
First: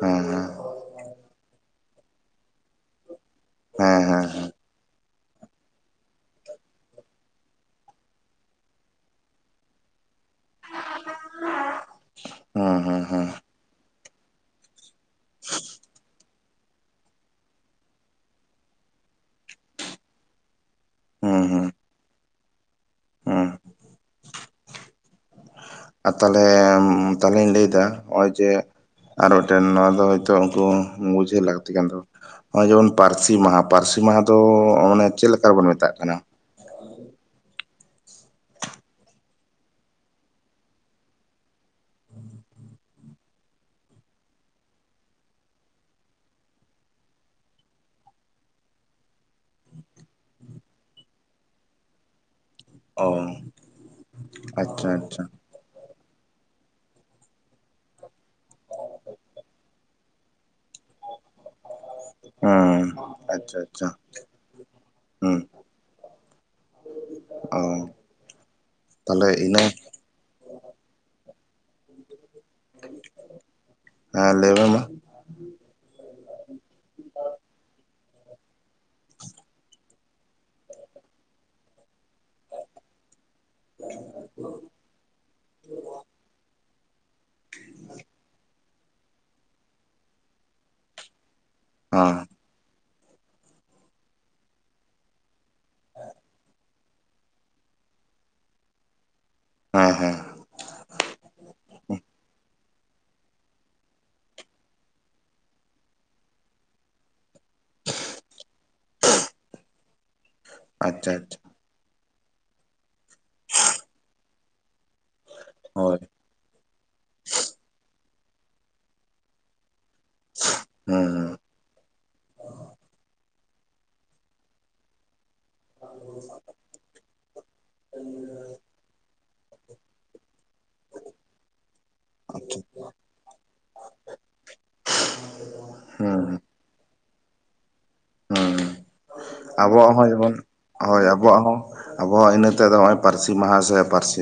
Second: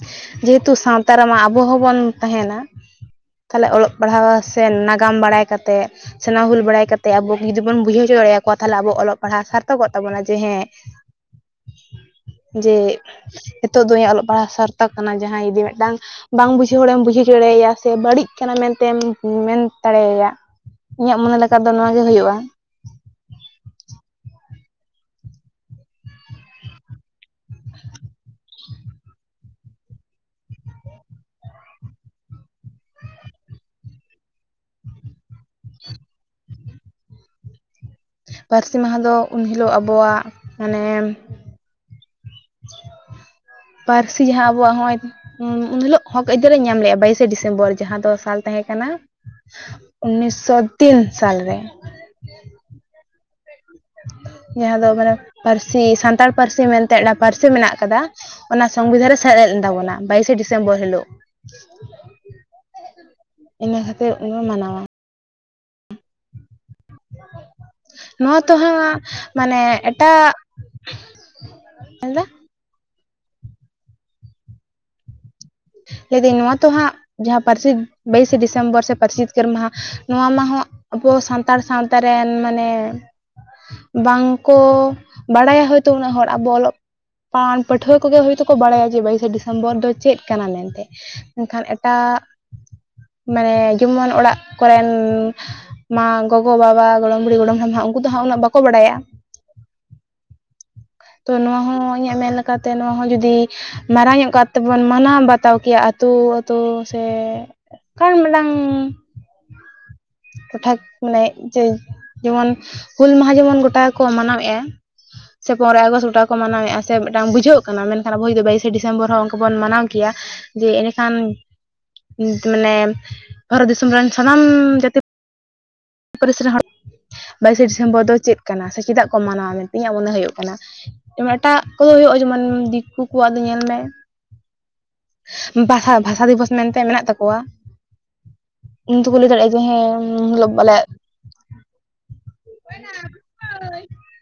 ᱦᱮᱸ ᱦᱮᱸ ᱡᱮᱦᱮᱛᱩ ᱥᱟᱱ ᱛᱟ ᱨᱮᱢᱟ ᱟᱵᱚ ᱦᱚᱸᱵᱚᱱ ᱛᱟᱦᱮᱱᱟ, ᱛᱟᱦᱚᱞᱮ ᱚᱞᱚᱜ ᱦᱮᱸ ᱦᱮᱸ ᱯᱟᱲᱦᱟᱣ ᱥᱮ ᱱᱟᱜᱟᱢ ᱵᱟᱲᱟᱭ ᱠᱟᱛᱮᱱ ᱥᱮ ᱱᱟᱭᱟ ᱦᱩᱞ ᱵᱟᱲᱟᱭ ᱠᱟᱛᱮ ᱟᱵᱚ ᱡᱩᱫᱤ ᱵᱚᱱ ᱵᱩᱡᱷᱟᱹᱣ ᱦᱚᱪᱚ ᱫᱟᱲᱮᱭᱟᱠᱚᱣᱟ ᱛᱟᱞᱦᱮ ᱟᱵᱚ ᱚᱞᱚᱜ ᱯᱟᱲᱦᱟᱜ ᱥᱟᱨ ᱛᱚᱜᱚᱜ ᱛᱟᱵᱚᱱᱟ ᱡᱮ ᱦᱮᱸ ᱡᱮ ᱦᱮᱸ ᱦᱮᱸ ᱦᱮᱸ ᱱᱤᱛᱚᱜ ᱫᱚ ᱤᱧᱟᱜ ᱚᱞᱚᱜ ᱯᱟᱲᱦᱟᱜ ᱥᱟᱨᱛᱚᱠ ᱠᱟᱱᱟ ᱡᱟᱦᱟᱸᱭ ᱡᱩᱫᱤ ᱢᱤᱫᱴᱟᱝ ᱵᱟᱝ ᱵᱩᱡᱷᱟᱹᱣ ᱦᱚᱲᱮᱢ ᱵᱩᱡᱷᱟᱹᱣ ᱦᱚᱪᱚ ᱫᱟᱲᱮᱣᱟᱭᱟ ᱥᱮ ᱵᱟᱹᱲᱤᱡ ᱠᱟᱱᱟ ᱢᱮᱱᱛᱮᱢ ᱢᱮᱱ ᱫᱟᱲᱮᱭᱟᱭᱟ᱾ ᱤᱧᱟᱹᱜ ᱢᱚᱱᱮ ᱦᱩᱸ ᱞᱮᱠᱟ ᱦᱩᱸ ᱛᱮᱫᱚ ᱫᱚ ᱱᱚᱣᱟ ᱜᱮ ᱦᱩᱭᱩᱜᱼᱟ᱾ ᱦᱩᱸ ᱟᱨ ᱛᱟᱞᱦᱮ ᱛᱟᱞᱦᱮᱧ ᱞᱟᱹᱭᱫᱟ ᱱᱚᱜ-ᱚᱭ ᱡᱮ ᱟᱨ ᱢᱤᱫᱴᱮᱱ ᱱᱚᱣᱟ ᱫᱚ ᱦᱚᱭᱛᱳ ᱩᱱᱠᱩ ᱵᱩᱡᱷᱟᱹᱣ ᱞᱟᱹᱠᱛᱤ ᱠᱟᱱ ᱛᱟᱠᱚᱣᱟ ᱾ ᱦᱚᱜᱼᱚᱭ ᱡᱮᱢᱚᱱ ᱯᱟᱨᱥᱤ ᱢᱟᱦᱟ ᱯᱟᱨᱥᱤ ᱢᱟᱦᱟ ᱫᱚ ᱢᱟᱱᱮ ᱪᱮᱫ ᱞᱮᱠᱟ ᱨᱮᱵᱚᱱ ᱢᱮᱛᱟᱜ ᱠᱟᱱᱟ? ᱯᱟᱨᱥᱤ ᱢᱟᱦᱟ ᱫᱚ ᱩᱱ ᱦᱤᱞᱳᱜ ᱟᱵᱚᱣᱟᱜ ᱢᱟᱱᱮ ᱯᱟᱨᱥᱤ ᱡᱟᱦᱟᱸ ᱟᱵᱚᱣᱟᱜ ᱦᱚᱸᱜᱼᱚᱭ ᱩᱱ ᱦᱤᱞᱳᱜ ᱦᱚᱠ ᱟ. ᱭᱫᱟᱹᱨᱮ ᱧᱟᱢ ᱞᱮᱜᱼᱟ ᱵᱟᱭᱤᱥᱮ ᱰᱤᱥᱮᱢᱵᱚᱨ ᱡᱟᱦᱟᱸ ᱫᱚ ᱥᱟᱞ ᱛᱟᱦᱮᱸ ᱠᱟᱱᱟ ᱩᱱᱤᱥᱥᱚ ᱛᱤᱱ ᱥᱟᱞᱨᱮ। ᱚᱻ ᱡᱟᱦᱟᱸ ᱫᱚ ᱢᱟᱱᱮ ᱯᱟᱨᱥᱤ ᱥᱟᱱᱛᱟᱲ ᱯᱟᱨᱥᱤ ᱢᱮᱱᱛᱮ ᱚᱱᱟ ᱯᱟᱨᱥᱤ ᱢᱮᱱᱟᱜ ᱠᱟᱫᱟ। ᱚᱱᱟ ᱥᱚᱝᱵᱤᱫᱷᱟᱱ ᱨᱮ ᱥᱮᱞᱮᱫ ᱞᱮᱱ ᱛᱟᱵᱚᱱᱟ, ᱵᱟᱭᱤᱥᱮ ᱰᱤᱥᱮᱢᱵᱚᱨ ᱦᱤᱞᱳᱜ᱾ ᱦᱚᱸ, ᱟᱪᱪᱷᱟ ᱤᱱᱟᱹ ᱟᱪᱪᱷᱟ ᱠᱷᱟᱹᱛᱤᱨ ᱚᱱᱟ ᱢᱟᱱᱟᱣᱟ ᱦᱩᱸ। ᱚ ᱱᱚᱣᱟ ᱛᱚ ᱦᱟᱸ ᱛᱟᱦᱚᱞᱮ ᱢᱟᱱᱮ ᱤᱱᱟᱹ ᱮᱴᱟᱜ ᱦᱮᱸ ᱞᱮ ᱢᱮ ᱢᱟ। ᱞᱟᱹᱭ ᱫᱟᱹᱧ ᱱᱚᱣᱟ ᱛᱚ ᱦᱟᱸᱜ ᱡᱟᱦᱟᱸ ᱯᱟᱨᱥᱤ ᱵᱟᱭᱤᱥᱮ ᱰᱤᱥᱮᱢᱵᱚᱨ ᱥᱮ ᱯᱟᱨᱥᱤ ᱡᱤᱛᱠᱟᱹᱨ ᱢᱟᱦᱟ᱾ ᱱᱚᱣᱟ ᱢᱟᱦ ᱟᱵᱚ ᱥᱟᱱᱛᱟᱲ ᱥᱟᱶᱛᱟ ᱨᱮᱱ ᱢᱟᱱᱮ ᱵᱟᱝᱠᱚ ᱵᱟᱲᱟᱭᱟ ᱦᱳᱭᱛᱳ ᱩᱱᱟᱹᱜ ᱦᱚᱲ ᱟᱵᱚ ᱚᱞᱚᱜ ᱯᱟᱹᱱ ᱯᱟᱹᱴᱷᱩᱣᱟᱹ ᱠᱚᱜᱮ ᱦᱳᱭᱛᱳ ᱠᱚ ᱵᱟᱲᱟᱭᱟ ᱡᱮ ᱵᱟᱭᱤᱥᱮ ᱰᱤᱥᱮᱢᱵᱚᱨ ᱫᱚ ᱪᱮᱫ ᱠᱟᱱᱟ ᱢᱮᱱᱛᱮ ᱢᱮᱱᱠᱷᱟᱱᱼᱼ ᱦᱮᱸ ᱮᱴᱟᱹᱜ ᱢᱟᱱᱮ ᱡᱮᱢᱚᱱ ᱚᱲᱟᱜ ᱠᱚᱨᱮᱱ ᱢᱟ ᱜᱚᱜᱚᱼᱵᱟᱵᱟ ᱜᱚᱲᱚᱢ ᱵᱩᱲᱤ ᱜᱚᱲᱚᱢ ᱦᱟᱲᱟᱢ ᱦᱟᱜ ᱩᱱᱠᱩ ᱫᱚ ᱦᱟᱸ ᱩᱱᱟᱹᱜ ᱵᱟᱠᱚ ᱵᱟᱲᱟᱭᱟ᱾ ᱦᱮᱸ ᱦᱮᱸ ᱛᱚ ᱱᱚᱣᱟ ᱦᱚᱸ ᱤᱧᱟᱹᱜ ᱢᱮᱱ ᱞᱮᱠᱟᱛᱮ ᱱᱚᱣᱟ ᱦᱚᱸ ᱡᱩᱫᱤ ᱢᱟᱨᱟᱝ ᱧᱚᱜ ᱠᱟᱨ ᱛᱮᱵᱚᱱ ᱢᱟᱱᱟᱣ ᱵᱟᱛᱟᱣ ᱠᱮᱭᱟ ᱟᱹᱛᱩ ᱟᱹᱛᱳ ᱥᱮ ᱠᱟᱨ ᱢᱟᱰᱟᱝ ᱴᱚᱴᱷᱟᱠ ᱟᱪᱪᱷᱟ ᱢᱟᱱᱮ ᱟᱪᱪᱷᱟ ᱡᱮ ᱡᱮᱢᱚᱱ ᱦᱩᱞ ᱢᱟᱦᱟᱸ ᱡᱮᱢᱚᱱ ᱜᱚᱴᱟ ᱠᱚ ᱢᱟᱱᱟᱣᱮᱜᱼᱟ᱾ ᱥᱮ ᱯᱚᱨᱚᱭ ᱦᱳᱭ ᱟᱜᱚᱥᱴ ᱜᱟᱴᱟᱠ ᱠᱚ ᱢᱟᱱᱟᱣᱮᱫᱼᱟ ᱥᱮ ᱢᱤᱫᱴᱟᱝ ᱵᱩᱡᱷᱟᱹᱜ ᱠᱟᱱᱟ ᱢᱮᱱᱠᱷᱟᱱ ᱟᱵᱚ ᱡᱚᱫᱤ ᱵᱟᱭᱤᱥᱮ ᱰᱮᱢᱵᱚᱨ ᱦᱚᱸ ᱚᱱᱠᱟ ᱵᱚᱱ ᱢᱟᱱᱟᱣ ᱠᱮᱭᱟ ᱡᱮ ᱦᱩᱸ ᱮᱸᱰᱮᱠᱷᱟᱱ ᱢᱟᱱᱮ ᱵᱷᱟᱨᱚᱛ ᱫᱤᱥᱚᱢ ᱨᱮᱱ ᱥᱟᱱᱟᱢ ᱡᱟᱹᱛᱤ ᱯᱟᱹᱨᱤᱥ ᱨᱮᱱ ᱦᱚᱲ ᱵᱟᱭᱤᱥᱮ ᱰᱤᱥᱮᱢᱵᱚᱨ ᱫᱚ ᱪᱮᱫ ᱠᱟᱱᱟ ᱥᱮ ᱪᱮᱫᱟᱜ ᱠᱚ ᱢᱟᱱᱟᱣᱟ ᱢᱮᱱᱛᱮ ᱤᱧᱟᱹᱜ ᱢᱚᱱᱮ ᱦᱩᱭᱩᱜ ᱠᱟᱱᱟ᱾ ᱡᱮᱢᱚ ᱮᱴᱟᱜ ᱠᱚᱫᱚ ᱦᱩᱭᱩᱜᱼᱟ ᱡᱮᱢᱚᱱ ᱫᱤᱠᱩ ᱠᱚᱣᱟᱜ ᱫᱚ ᱧᱮᱞ ᱢᱮ᱾ ᱦᱩᱸ ᱵᱷᱟᱥᱟ ᱦᱩᱸ ᱵᱷᱟᱥᱟ ᱫᱤᱵᱚᱥ ᱢᱮᱱᱛᱮ ᱢᱮᱱᱟᱜ ᱛᱟᱠᱚᱣᱟ᱾ ᱦᱩᱸ ᱩᱱ ᱫᱚᱠᱚ ᱞᱟᱹᱭ ᱫᱟᱲᱮᱭᱟᱜᱼᱟ ᱡᱮ ᱟᱵᱚᱣᱟᱜ ᱦᱮᱸ ᱦᱚᱸ ᱡᱮᱢᱚᱱ [unintelligible] ᱼᱼ ᱦᱳᱭ ᱟᱵᱚᱣᱟᱜ ᱦᱚᱸ ᱟᱵᱚᱣᱟᱜ ᱤᱱᱟᱹ ᱛᱮᱫᱚ ᱱᱚᱜᱼᱚᱭ ᱯᱟᱹᱨᱥᱤ ᱢᱟᱦᱟ ᱥᱮ ᱯᱟᱹᱨᱥᱤᱼᱼ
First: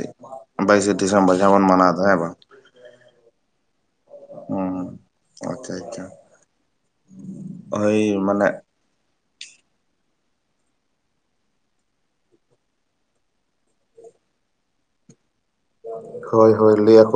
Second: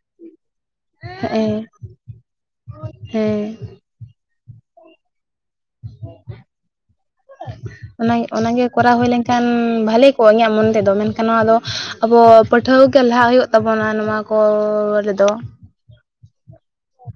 ᱵᱟᱭᱤᱥᱮ ᱰᱤᱥᱢᱵᱚᱨ ᱡᱟᱦᱟ ᱵᱚᱱ ᱢᱟᱱᱟ ᱫᱚ ᱦᱮ ᱵᱟᱝ᱾ ᱦᱮᱸᱻ ᱦᱩᱸ ᱟᱪᱪᱷᱟ ᱟᱪᱪᱷᱟ ᱦᱚᱭ ᱚᱱᱟ ᱢᱟᱱᱮᱜᱼᱼ ᱚᱱᱟᱜᱮ ᱠᱚᱨᱟᱣ ᱦᱩᱭ ᱞᱮᱱᱠᱷᱟᱱ ᱵᱷᱟᱞᱮ ᱠᱚᱜᱼᱟ ᱤᱧᱟᱹᱜ ᱢᱚᱱ ᱛᱮᱫᱚ ᱢᱮᱱᱠᱷᱟᱱ ᱱᱚᱣᱟ ᱫᱚ ᱟᱵᱚ ᱯᱟᱹᱴᱷᱩᱣ ᱜᱮ ᱞᱟᱦᱟ ᱦᱩᱭᱩᱜ ᱼᱼ ᱛᱟᱵᱚᱱᱟ ᱱᱚᱣᱟ ᱠᱚ ᱨᱮᱫᱚ᱾ ᱦᱳᱭ ᱦᱳᱭ ᱞᱟᱹᱭ ᱟᱠᱚᱼᱼ